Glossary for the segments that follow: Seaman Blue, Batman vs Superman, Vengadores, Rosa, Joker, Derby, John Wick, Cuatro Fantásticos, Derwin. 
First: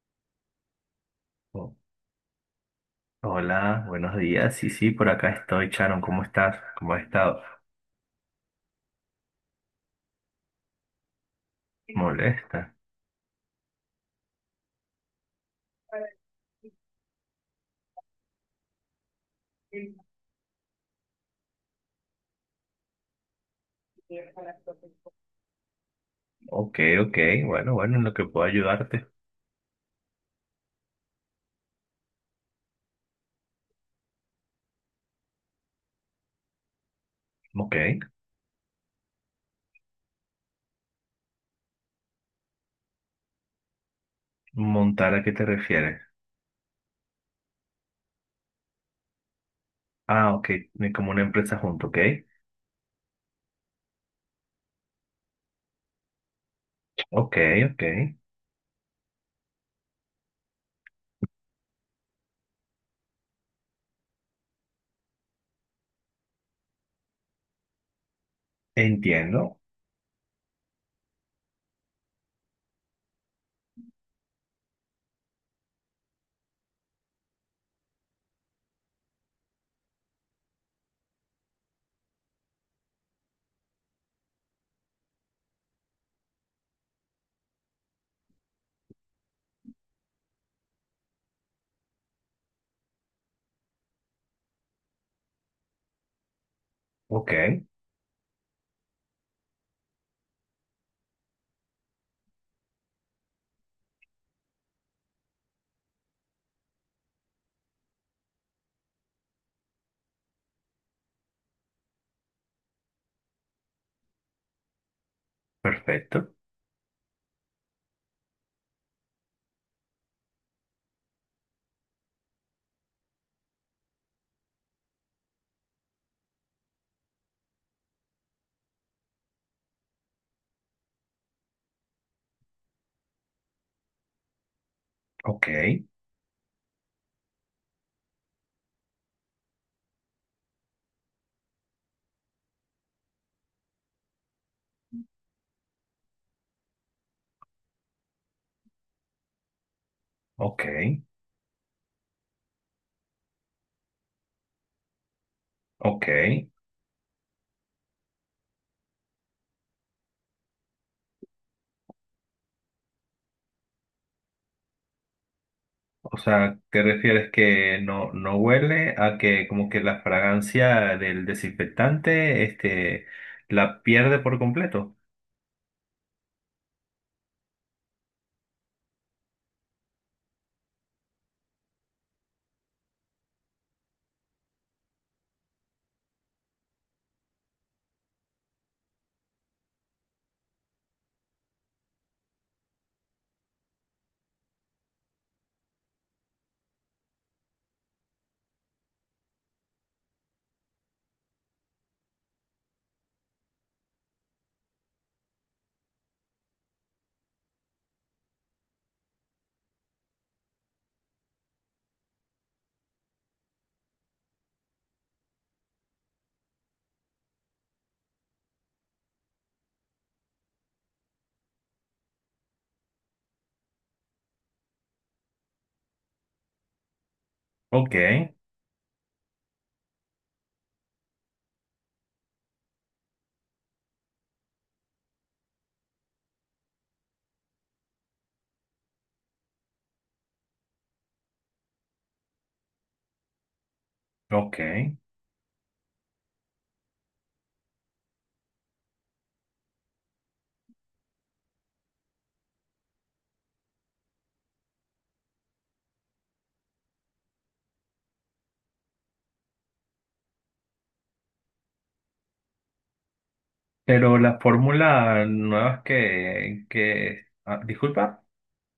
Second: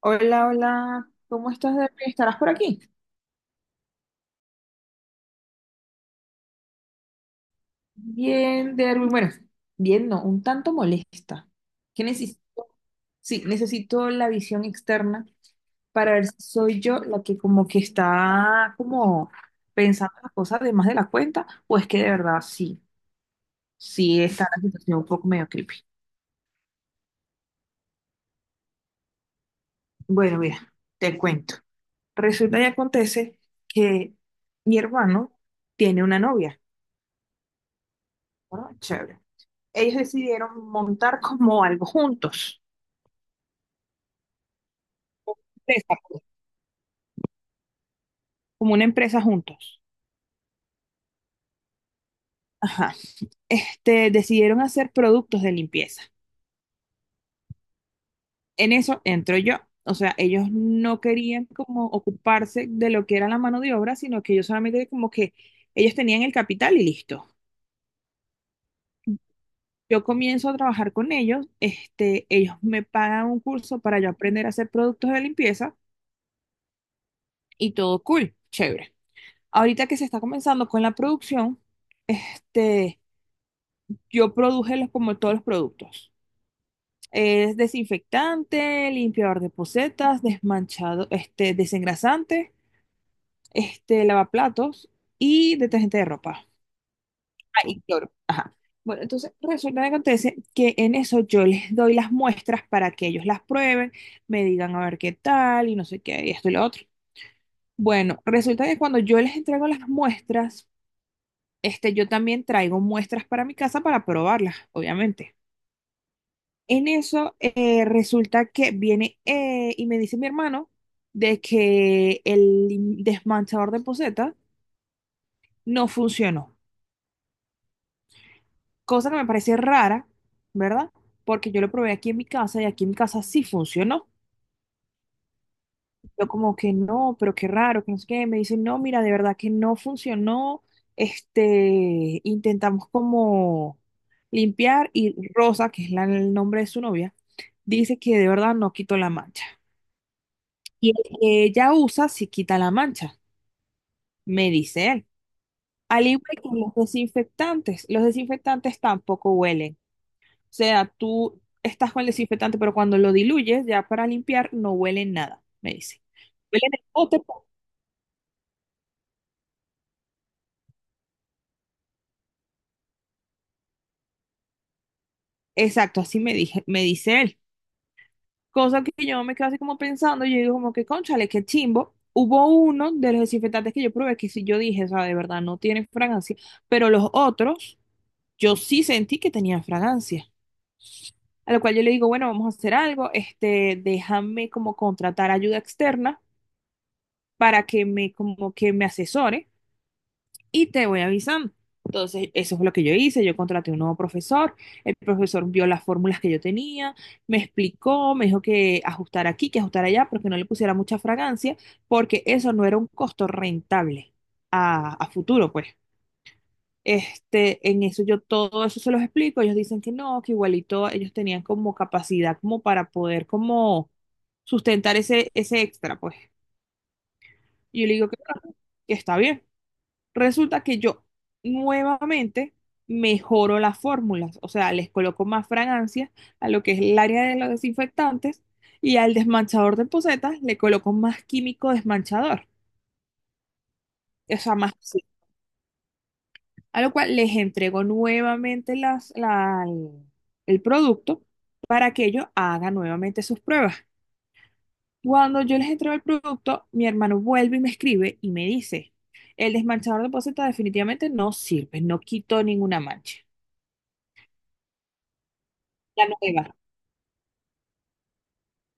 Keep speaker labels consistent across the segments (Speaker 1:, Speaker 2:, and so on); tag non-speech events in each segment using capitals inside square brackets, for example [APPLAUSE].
Speaker 1: Hola, hola, ¿cómo
Speaker 2: Oh,
Speaker 1: estás, Derby? ¿Estarás por aquí?
Speaker 2: hola, buenos días. Sí, sí, por acá estoy, Sharon. ¿Cómo estás? ¿Cómo has estado?
Speaker 1: Bien, Derby. Bueno, bien, no, un tanto molesta. ¿Qué necesito?
Speaker 2: ¿Molesta?
Speaker 1: Sí, necesito la visión externa para ver si soy yo la que como que está como pensando las cosas de más de la cuenta o es que de verdad sí, sí está la situación un poco medio creepy.
Speaker 2: Ok, ok. Bueno, bueno, en lo que puedo ayudarte.
Speaker 1: Bueno, mira, te cuento. Resulta y acontece que mi hermano tiene una novia,
Speaker 2: Ok.
Speaker 1: ¿no? Chévere. Ellos decidieron montar como algo juntos.
Speaker 2: ¿Montar a qué te
Speaker 1: Empresa,
Speaker 2: refieres?
Speaker 1: como una empresa juntos.
Speaker 2: Ah, ok. Ni como una empresa junto, ok.
Speaker 1: Ajá. Decidieron hacer productos de limpieza.
Speaker 2: Ok, ok.
Speaker 1: En eso entro yo. O sea, ellos no querían como ocuparse de lo que era la mano de obra, sino que ellos solamente como que ellos tenían el capital y listo.
Speaker 2: Entiendo.
Speaker 1: Yo comienzo a trabajar con ellos, ellos me pagan un curso para yo aprender a hacer productos de limpieza y todo cool, chévere. Ahorita que se está comenzando con la producción, este, yo produje como todos los productos. Es desinfectante, limpiador de posetas, desmanchado, desengrasante, lavaplatos y detergente de ropa.
Speaker 2: Ok.
Speaker 1: Ah, y cloro. Ajá. Bueno, entonces resulta que acontece que en eso yo les doy las muestras para que ellos las prueben, me digan a ver qué tal y no sé qué, y esto y lo otro. Bueno, resulta que cuando yo les entrego las muestras, yo también traigo muestras para mi casa para probarlas, obviamente.
Speaker 2: Perfecto.
Speaker 1: En eso resulta que viene y me dice mi hermano de que el desmanchador de poseta no funcionó, cosa que me parece rara, ¿verdad? Porque yo lo probé aquí en mi casa y aquí en mi casa sí funcionó.
Speaker 2: Ok,
Speaker 1: Yo como que no, pero qué raro, que no sé qué. Me dicen, no, mira, de verdad que no funcionó. Intentamos como limpiar y Rosa, que es el nombre de su novia, dice que de verdad no quitó la mancha.
Speaker 2: ok,
Speaker 1: Y el que ella usa si quita la mancha, me dice él.
Speaker 2: ok.
Speaker 1: Al igual que los desinfectantes tampoco huelen. O sea, tú estás con el desinfectante, pero cuando lo diluyes ya para limpiar no huele nada, me dice.
Speaker 2: O sea,
Speaker 1: Huelen
Speaker 2: ¿te
Speaker 1: el bote.
Speaker 2: refieres
Speaker 1: pues.
Speaker 2: que no huele a que como que la fragancia del desinfectante, la pierde por completo?
Speaker 1: Exacto, así me dije, me dice él. Cosa que yo me quedo así como pensando, yo digo como que, cónchale, qué chimbo. Hubo uno de los desinfectantes que yo probé que sí yo dije, o sea, de verdad no tienen fragancia, pero los otros yo sí sentí que tenían fragancia. A lo cual yo le digo, bueno, vamos a hacer algo, déjame como contratar ayuda externa para que me, como que me asesore y te voy avisando. Entonces, eso fue lo que yo hice, yo contraté un nuevo profesor, el profesor vio las fórmulas que yo tenía, me explicó, me dijo que ajustar aquí, que ajustar allá, pero que no le pusiera mucha fragancia, porque eso no era un costo rentable a futuro, pues. En eso yo todo eso se los explico, ellos dicen que no, que igualito ellos tenían como capacidad como para poder como sustentar ese extra, pues. Y yo
Speaker 2: Ok,
Speaker 1: le digo que, no, que está bien. Resulta que yo nuevamente mejoro las fórmulas, o sea, les coloco más fragancias a lo que es el área de los desinfectantes y al desmanchador de posetas le coloco más químico desmanchador, o sea,
Speaker 2: ok.
Speaker 1: más a lo cual les entregó nuevamente el producto para que ellos hagan nuevamente sus pruebas. Cuando yo les entrego el producto, mi hermano vuelve y me escribe y me dice, el desmanchador de poceta definitivamente no sirve, no quitó ninguna mancha.
Speaker 2: Pero la fórmula nuevas
Speaker 1: La nueva,
Speaker 2: que, disculpa.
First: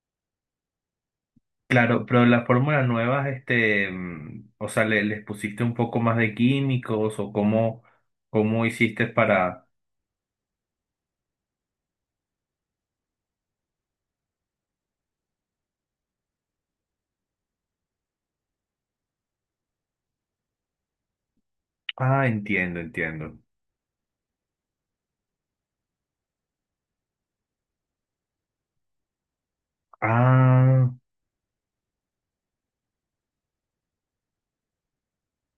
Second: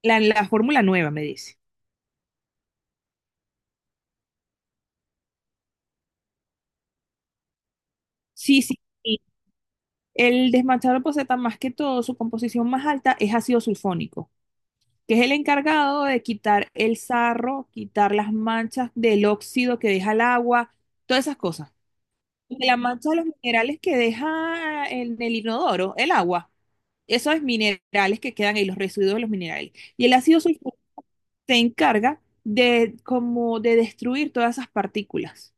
Speaker 1: la fórmula nueva, me dice.
Speaker 2: Claro, pero las fórmulas nuevas, o sea, les pusiste un poco más de químicos o
Speaker 1: Sí,
Speaker 2: cómo
Speaker 1: sí,
Speaker 2: hiciste
Speaker 1: sí.
Speaker 2: para.
Speaker 1: El desmanchador de poceta, más que todo, su composición más alta es ácido sulfónico, que es el encargado de quitar el sarro, quitar las manchas del óxido que deja el agua, todas esas cosas.
Speaker 2: Ah,
Speaker 1: Porque la
Speaker 2: entiendo,
Speaker 1: mancha de los
Speaker 2: entiendo.
Speaker 1: minerales que deja en el inodoro, el agua, esos minerales que quedan ahí, los residuos de los minerales. Y el ácido sulfúrico
Speaker 2: Ah,
Speaker 1: se encarga de como de destruir todas esas partículas.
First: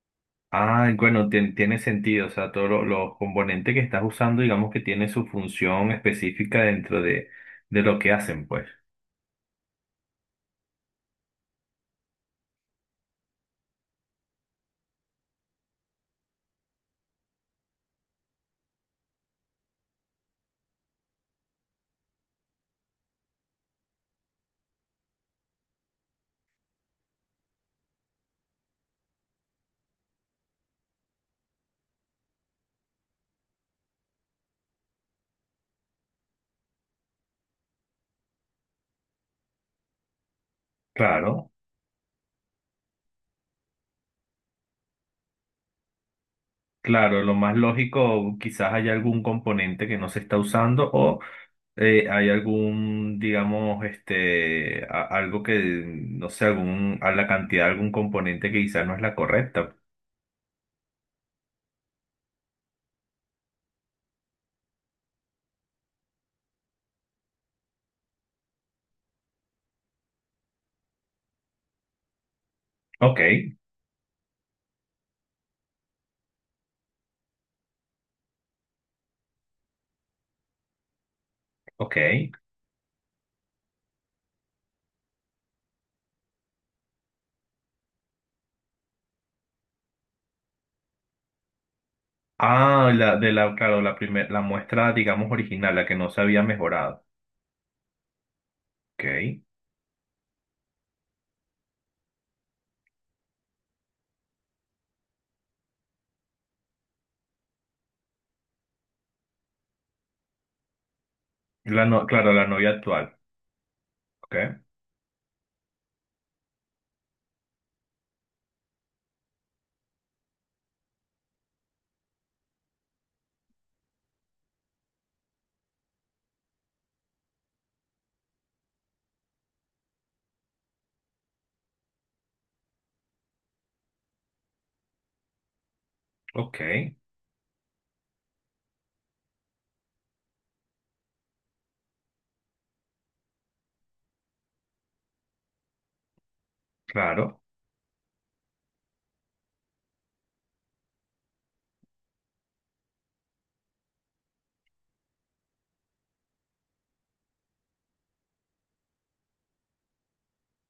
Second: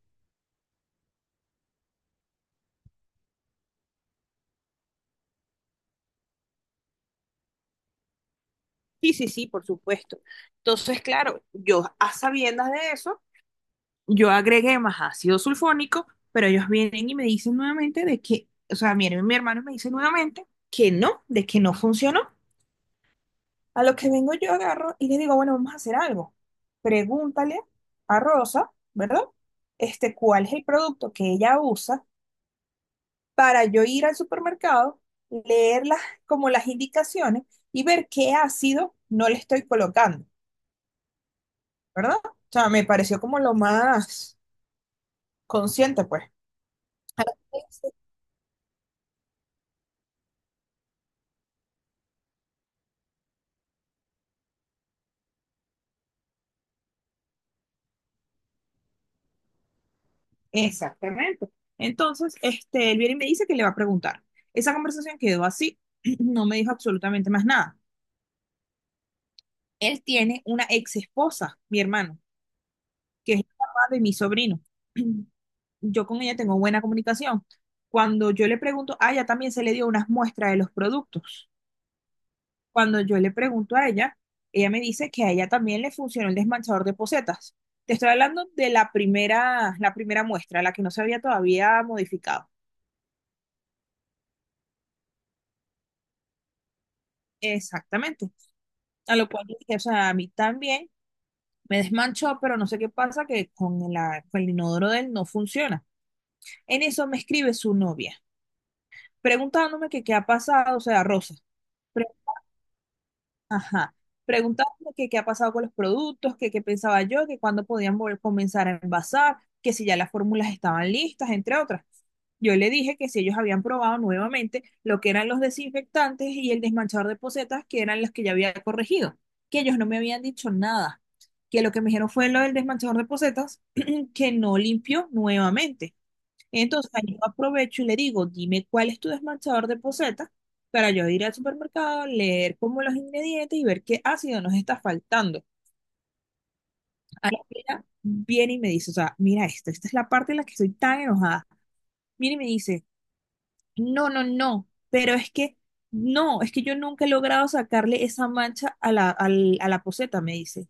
Speaker 2: ah, bueno, tiene sentido. O sea, todos los componentes que estás usando, digamos que tienen su función específica dentro de lo que hacen, pues.
Speaker 1: Sí, sí, sí, por supuesto. Entonces, claro, yo a sabiendas de eso, yo agregué más ácido sulfónico, pero ellos vienen y me dicen nuevamente de que, o sea, miren, mi hermano me dice nuevamente que no, de que no funcionó. A lo que vengo yo agarro y le digo, bueno, vamos a hacer algo. Pregúntale a Rosa, ¿verdad? ¿Cuál es el producto que ella usa para yo ir al supermercado, leer como las indicaciones y ver qué ácido no le estoy colocando,
Speaker 2: Claro.
Speaker 1: ¿verdad? O sea, me pareció como lo más consciente, pues.
Speaker 2: Claro, lo más lógico, quizás haya algún componente que no se está usando o hay algún, digamos, este, algo que, no sé, algún, a la cantidad de algún componente que quizás no es la correcta.
Speaker 1: Exactamente. Entonces, él viene y me dice que le va a preguntar. Esa conversación quedó así, [CLEARS THROAT] no me dijo absolutamente más nada. Él tiene una ex esposa, mi hermano,
Speaker 2: Ok,
Speaker 1: que es el papá de mi sobrino. [CLEARS THROAT] Yo con ella tengo buena comunicación. Cuando yo le pregunto, a ella también se le dio unas muestras de los productos.
Speaker 2: ok.
Speaker 1: Cuando yo le pregunto a ella, ella me dice que a ella también le funcionó el desmanchador de pocetas. Te estoy hablando de la primera muestra, la que no se había todavía modificado.
Speaker 2: Claro, la muestra, digamos, original, la que no se había mejorado.
Speaker 1: Exactamente. A lo
Speaker 2: Ok.
Speaker 1: cual dije, o sea, a mí también me desmanchó, pero no sé qué pasa, que con el inodoro de él no funciona. En eso me escribe su novia, preguntándome que qué ha pasado, o sea, Rosa,
Speaker 2: La no- Claro, la novia actual.
Speaker 1: Ajá.
Speaker 2: Ok,
Speaker 1: Preguntándome que qué ha pasado con los productos, que qué pensaba yo, que cuándo podían volver, comenzar a envasar, que si ya las fórmulas estaban listas, entre otras. Yo le dije que si ellos habían probado nuevamente lo que eran los desinfectantes y el desmanchador de pocetas, que eran los que ya había corregido, que ellos no me habían dicho nada, que lo que me dijeron fue lo del desmanchador de pocetas, [CLEARS THROAT] que no limpió nuevamente.
Speaker 2: ok,
Speaker 1: Entonces, ahí yo aprovecho y le digo, dime cuál es tu desmanchador de poceta para yo ir al supermercado, leer como los ingredientes y ver qué ácido nos está faltando. Ahí
Speaker 2: claro.
Speaker 1: ella viene y me dice, o sea, mira esto, esta es la parte en la que estoy tan enojada. Viene y me dice, no, no, no, pero es que, no, es que yo nunca he logrado sacarle esa mancha a la poceta, me dice.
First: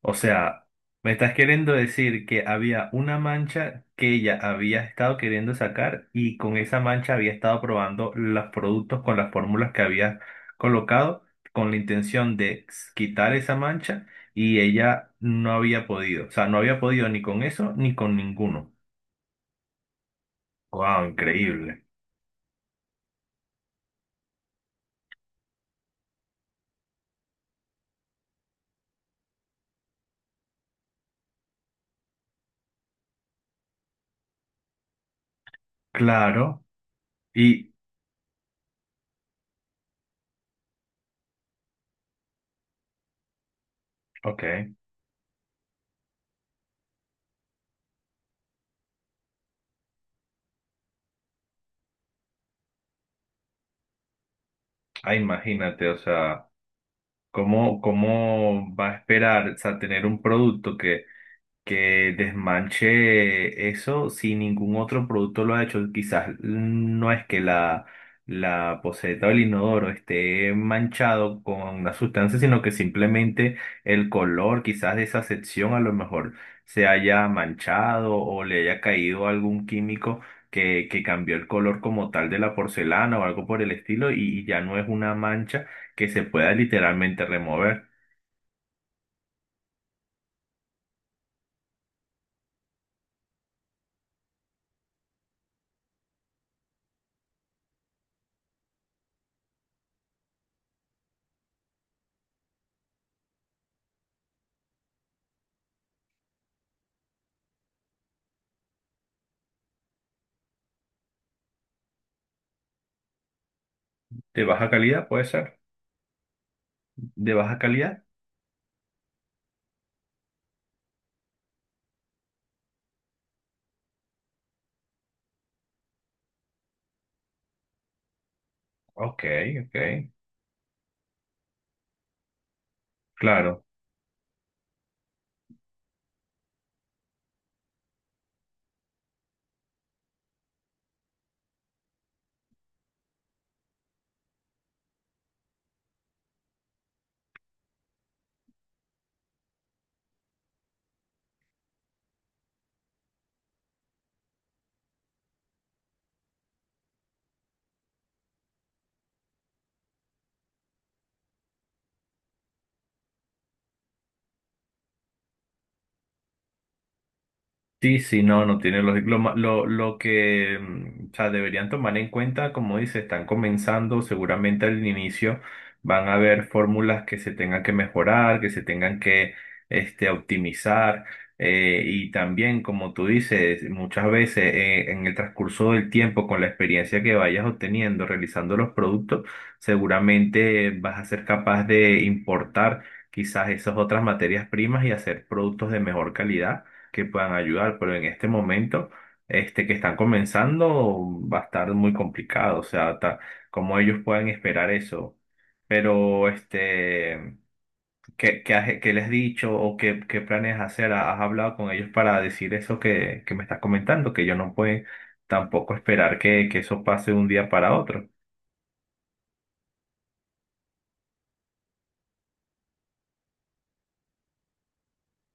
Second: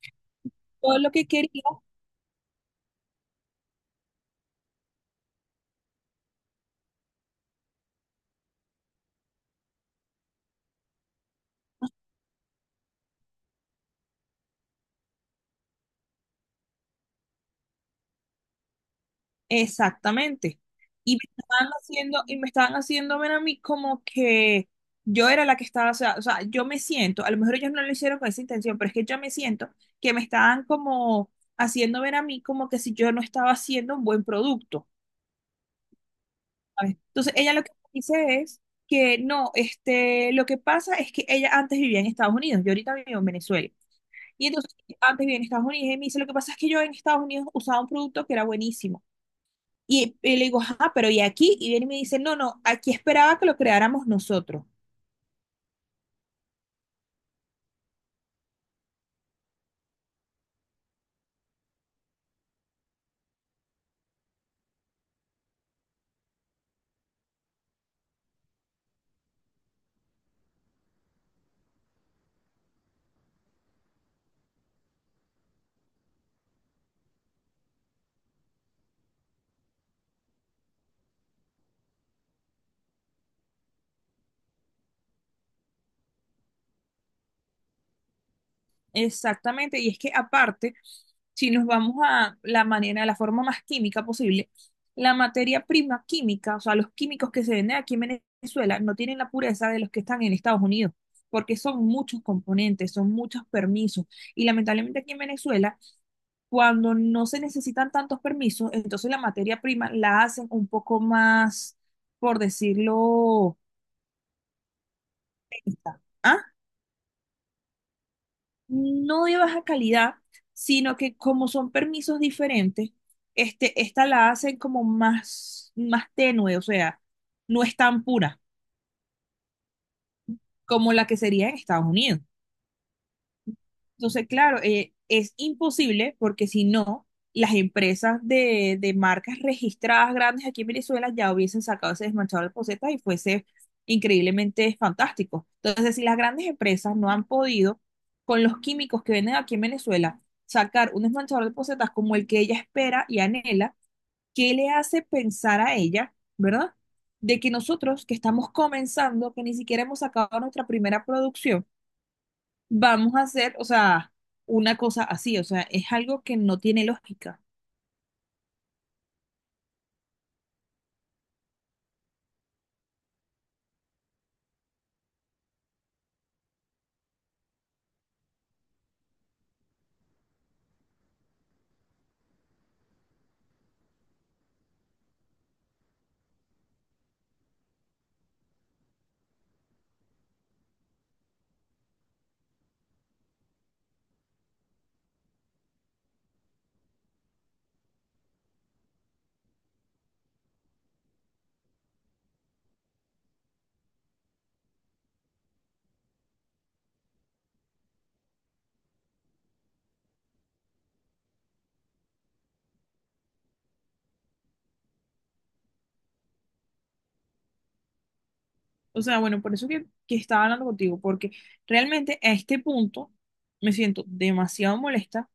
Speaker 2: O sea,
Speaker 1: Todo lo
Speaker 2: me
Speaker 1: que
Speaker 2: estás
Speaker 1: quería.
Speaker 2: queriendo decir que había una mancha que ella había estado queriendo sacar y con esa mancha había estado probando los productos con las fórmulas que había colocado con la intención de quitar esa mancha y ella no había podido. O sea, no había podido ni con eso ni con ninguno.
Speaker 1: Exactamente.
Speaker 2: ¡Wow!
Speaker 1: Y me estaban
Speaker 2: Increíble.
Speaker 1: haciendo, y me estaban haciendo ver a mí como que yo era la que estaba, o sea, yo me siento, a lo mejor ellos no lo hicieron con esa intención, pero es que yo me siento que me estaban como haciendo ver a mí como que si yo no estaba haciendo un buen producto.
Speaker 2: Claro.
Speaker 1: ¿Sabes? Entonces, ella lo que
Speaker 2: Y,
Speaker 1: dice es que no, lo que pasa es que ella antes vivía en Estados Unidos, yo ahorita vivo en Venezuela.
Speaker 2: ok,
Speaker 1: Y entonces, antes vivía en Estados Unidos y me dice, lo que pasa es que yo en Estados Unidos usaba un producto que era buenísimo y le digo, ajá, pero ¿y aquí? Y viene y me dice, no, no, aquí esperaba que lo creáramos nosotros.
Speaker 2: ah, imagínate, o sea, cómo va a esperar, o sea, tener un producto que desmanche eso si ningún otro producto lo ha hecho? Quizás no es que la poceta o el inodoro esté manchado con una sustancia, sino que simplemente el color quizás de esa sección a lo mejor se haya manchado o le haya caído algún químico. Que cambió el color como tal de la porcelana o algo por el estilo y ya no es una mancha que se pueda literalmente remover.
Speaker 1: Exactamente, y es que aparte, si nos vamos a la manera, a la forma más química posible, la materia prima química, o sea, los químicos que se venden aquí en Venezuela no tienen la pureza de los que están en Estados Unidos, porque son muchos componentes, son muchos permisos. Y lamentablemente aquí en Venezuela, cuando no se necesitan tantos permisos, entonces la materia prima la hacen un poco más, por decirlo,
Speaker 2: De baja calidad puede ser.
Speaker 1: está, ¿ah?
Speaker 2: De baja calidad.
Speaker 1: No de baja calidad, sino que como son permisos diferentes, esta la hacen como más, más tenue, o sea, no es tan pura
Speaker 2: Ok, ok,
Speaker 1: como la que sería en Estados Unidos.
Speaker 2: claro.
Speaker 1: Entonces, claro, es imposible porque si no, las empresas de marcas registradas grandes aquí en Venezuela ya hubiesen sacado ese desmanchado de posetas y fuese increíblemente fantástico. Entonces, si las grandes empresas no han podido, con los químicos que venden aquí en Venezuela, sacar un desmanchador de posetas como el que ella espera y anhela, ¿qué le hace pensar a ella, verdad? De que nosotros que estamos comenzando, que ni siquiera hemos sacado nuestra primera producción, vamos a hacer, o sea, una cosa así, o sea, es algo que no tiene lógica.
Speaker 2: Sí, sí, no, no tiene lógica. Lo que, o sea, deberían tomar en cuenta, como dice, están comenzando, seguramente al inicio van a haber fórmulas que se tengan que mejorar, que se tengan que, este, optimizar. Y también, como tú dices, muchas veces en el transcurso del tiempo, con la experiencia que vayas obteniendo realizando los productos, seguramente vas a ser capaz de importar quizás esas otras materias primas y hacer productos de mejor calidad que puedan ayudar, pero en este momento, este que están comenzando, va a estar muy complicado, o sea, cómo ellos puedan esperar eso. Pero, este, ¿qué les has dicho o qué planes hacer? ¿Has hablado con ellos para decir eso que me estás comentando? Que ellos no pueden tampoco esperar que eso pase de un día para otro.
Speaker 1: O sea, bueno, por eso que estaba hablando contigo, porque realmente a este punto me siento demasiado molesta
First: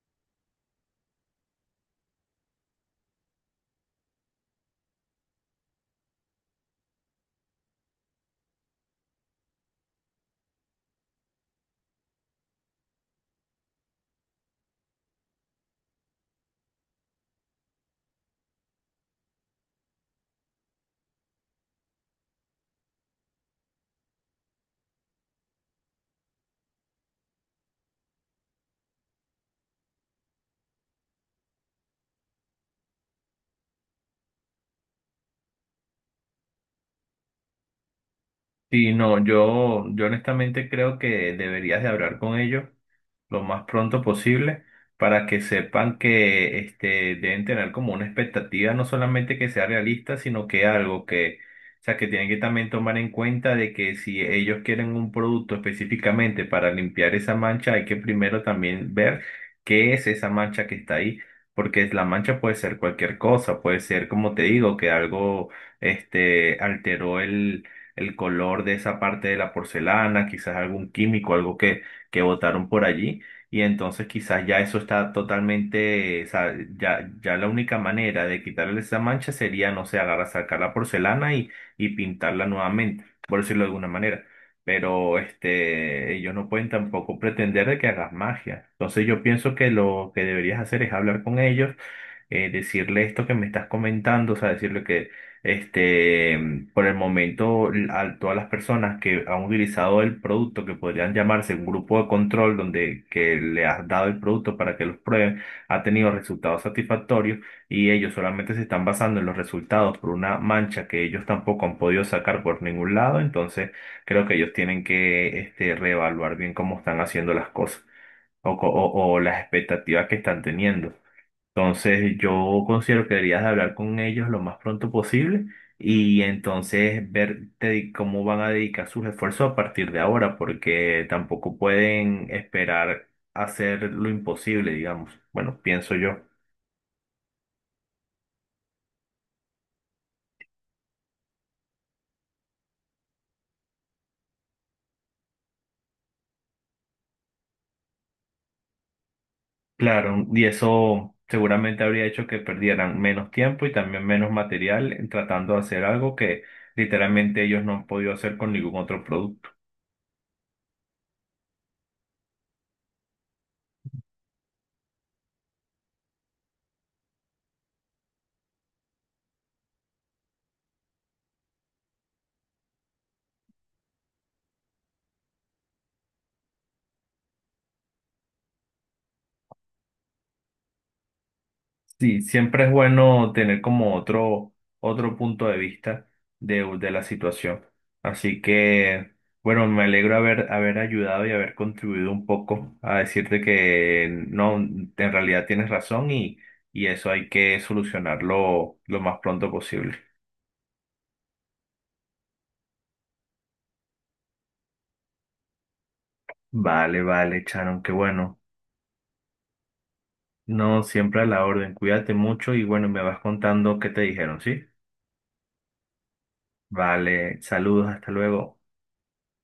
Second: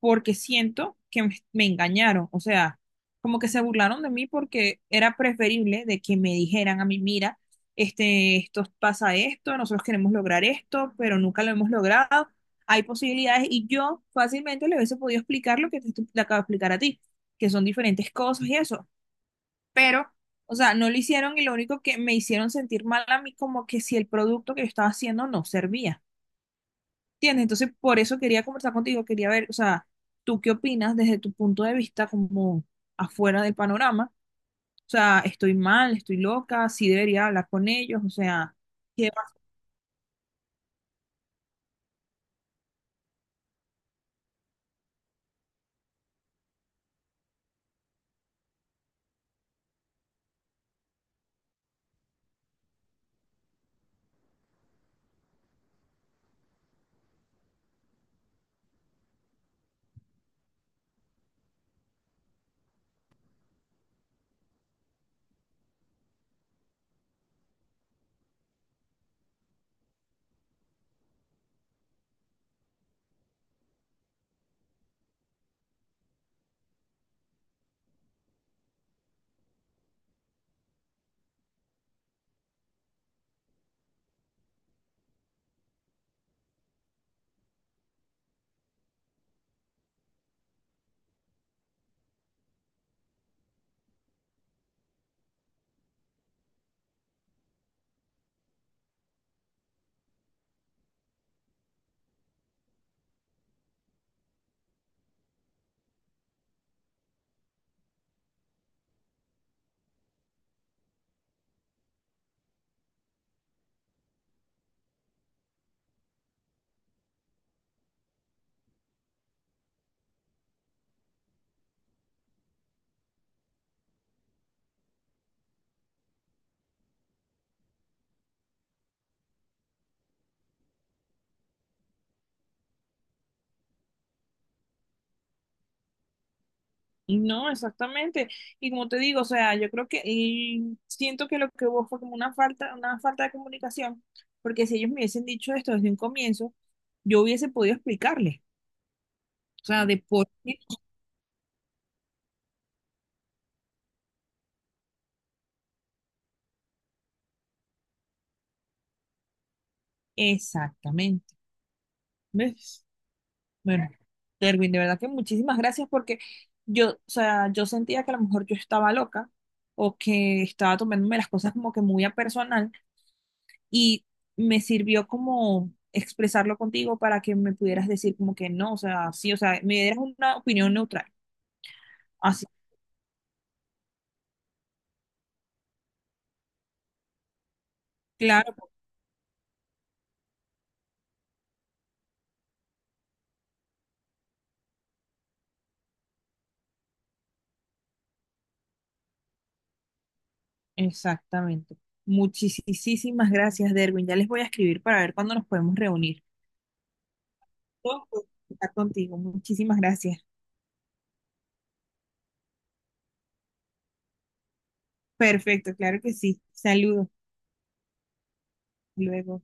Speaker 1: porque siento que me engañaron. O sea, como que se burlaron de mí porque era preferible de que me dijeran a mí, mira, esto pasa esto, nosotros queremos lograr esto, pero nunca lo hemos logrado. Hay posibilidades y yo fácilmente le hubiese podido explicar lo que te acabo de explicar a ti, que son diferentes cosas y eso pero, o sea, no lo hicieron y lo único que me hicieron sentir mal a mí como que si el producto que yo estaba haciendo no servía, ¿entiendes? Entonces, por eso quería conversar contigo, quería ver, o sea, ¿tú qué opinas desde tu punto de vista como afuera del panorama? O sea, estoy mal, estoy loca, sí debería hablar con ellos, o sea,
Speaker 2: Sí,
Speaker 1: ¿qué va?
Speaker 2: no, yo honestamente creo que deberías de hablar con ellos lo más pronto posible para que sepan que este, deben tener como una expectativa, no solamente que sea realista, sino que algo que, o sea, que tienen que también tomar en cuenta de que si ellos quieren un producto específicamente para limpiar esa mancha, hay que primero también ver qué es esa mancha que está ahí, porque la mancha puede ser cualquier cosa, puede ser, como te digo, que algo este, alteró el color de esa parte de la porcelana, quizás algún químico, algo que botaron por allí. Y entonces quizás ya eso está totalmente, o sea, ya la única manera de quitarle esa mancha sería, no sé, agarrar, sacar la porcelana y pintarla nuevamente, por decirlo de alguna manera. Pero este, ellos no pueden tampoco pretender de que hagas magia. Entonces yo pienso que lo que deberías hacer es hablar con ellos decirle esto que me estás comentando, o sea, decirle que este, mm, por el momento, a todas las personas que han utilizado el producto, que podrían llamarse un grupo de control, donde que le has dado el producto para que los prueben, ha tenido resultados satisfactorios y ellos solamente se están basando en los resultados por una mancha que ellos tampoco han podido sacar por ningún lado. Entonces, creo que ellos tienen que, este, reevaluar bien cómo están haciendo las cosas o, o las expectativas que están teniendo. Entonces yo considero que deberías de hablar con ellos lo más pronto posible y entonces ver cómo van a dedicar sus esfuerzos a partir de ahora, porque tampoco pueden esperar hacer lo imposible, digamos. Bueno, pienso yo.
Speaker 1: No, exactamente. Y como te digo, o sea, yo creo que y siento que lo que hubo fue como una falta de comunicación, porque si ellos me hubiesen dicho esto desde un comienzo, yo hubiese podido explicarles. O sea, de
Speaker 2: Claro,
Speaker 1: por
Speaker 2: y
Speaker 1: qué
Speaker 2: eso seguramente habría hecho que perdieran menos tiempo y también menos material en tratando de hacer algo que literalmente ellos no han podido hacer con ningún otro producto.
Speaker 1: exactamente. ¿Ves? Bueno, Derwin, de verdad que muchísimas gracias porque yo, o sea, yo sentía que a lo mejor yo estaba loca o que estaba tomándome las cosas como que muy a personal y me sirvió como expresarlo contigo para que me pudieras decir como que no, o sea, sí, o sea, me dieras una opinión neutral.
Speaker 2: Sí,
Speaker 1: Así,
Speaker 2: siempre es bueno tener como otro, otro punto de vista de la situación. Así
Speaker 1: claro,
Speaker 2: que, bueno, me alegro haber ayudado y haber contribuido un poco a decirte que no, en realidad tienes razón y eso hay que solucionarlo lo más pronto posible.
Speaker 1: exactamente. Muchísimas gracias, Derwin. Ya les voy a escribir para ver cuándo nos podemos reunir.
Speaker 2: Vale, vale, Charon, qué
Speaker 1: Todo por
Speaker 2: bueno.
Speaker 1: estar contigo. Muchísimas gracias.
Speaker 2: No, siempre a la orden. Cuídate mucho y bueno, me vas contando qué te dijeron, ¿sí?
Speaker 1: Perfecto, claro que sí. Saludos.
Speaker 2: Vale, saludos, hasta luego.
Speaker 1: Luego.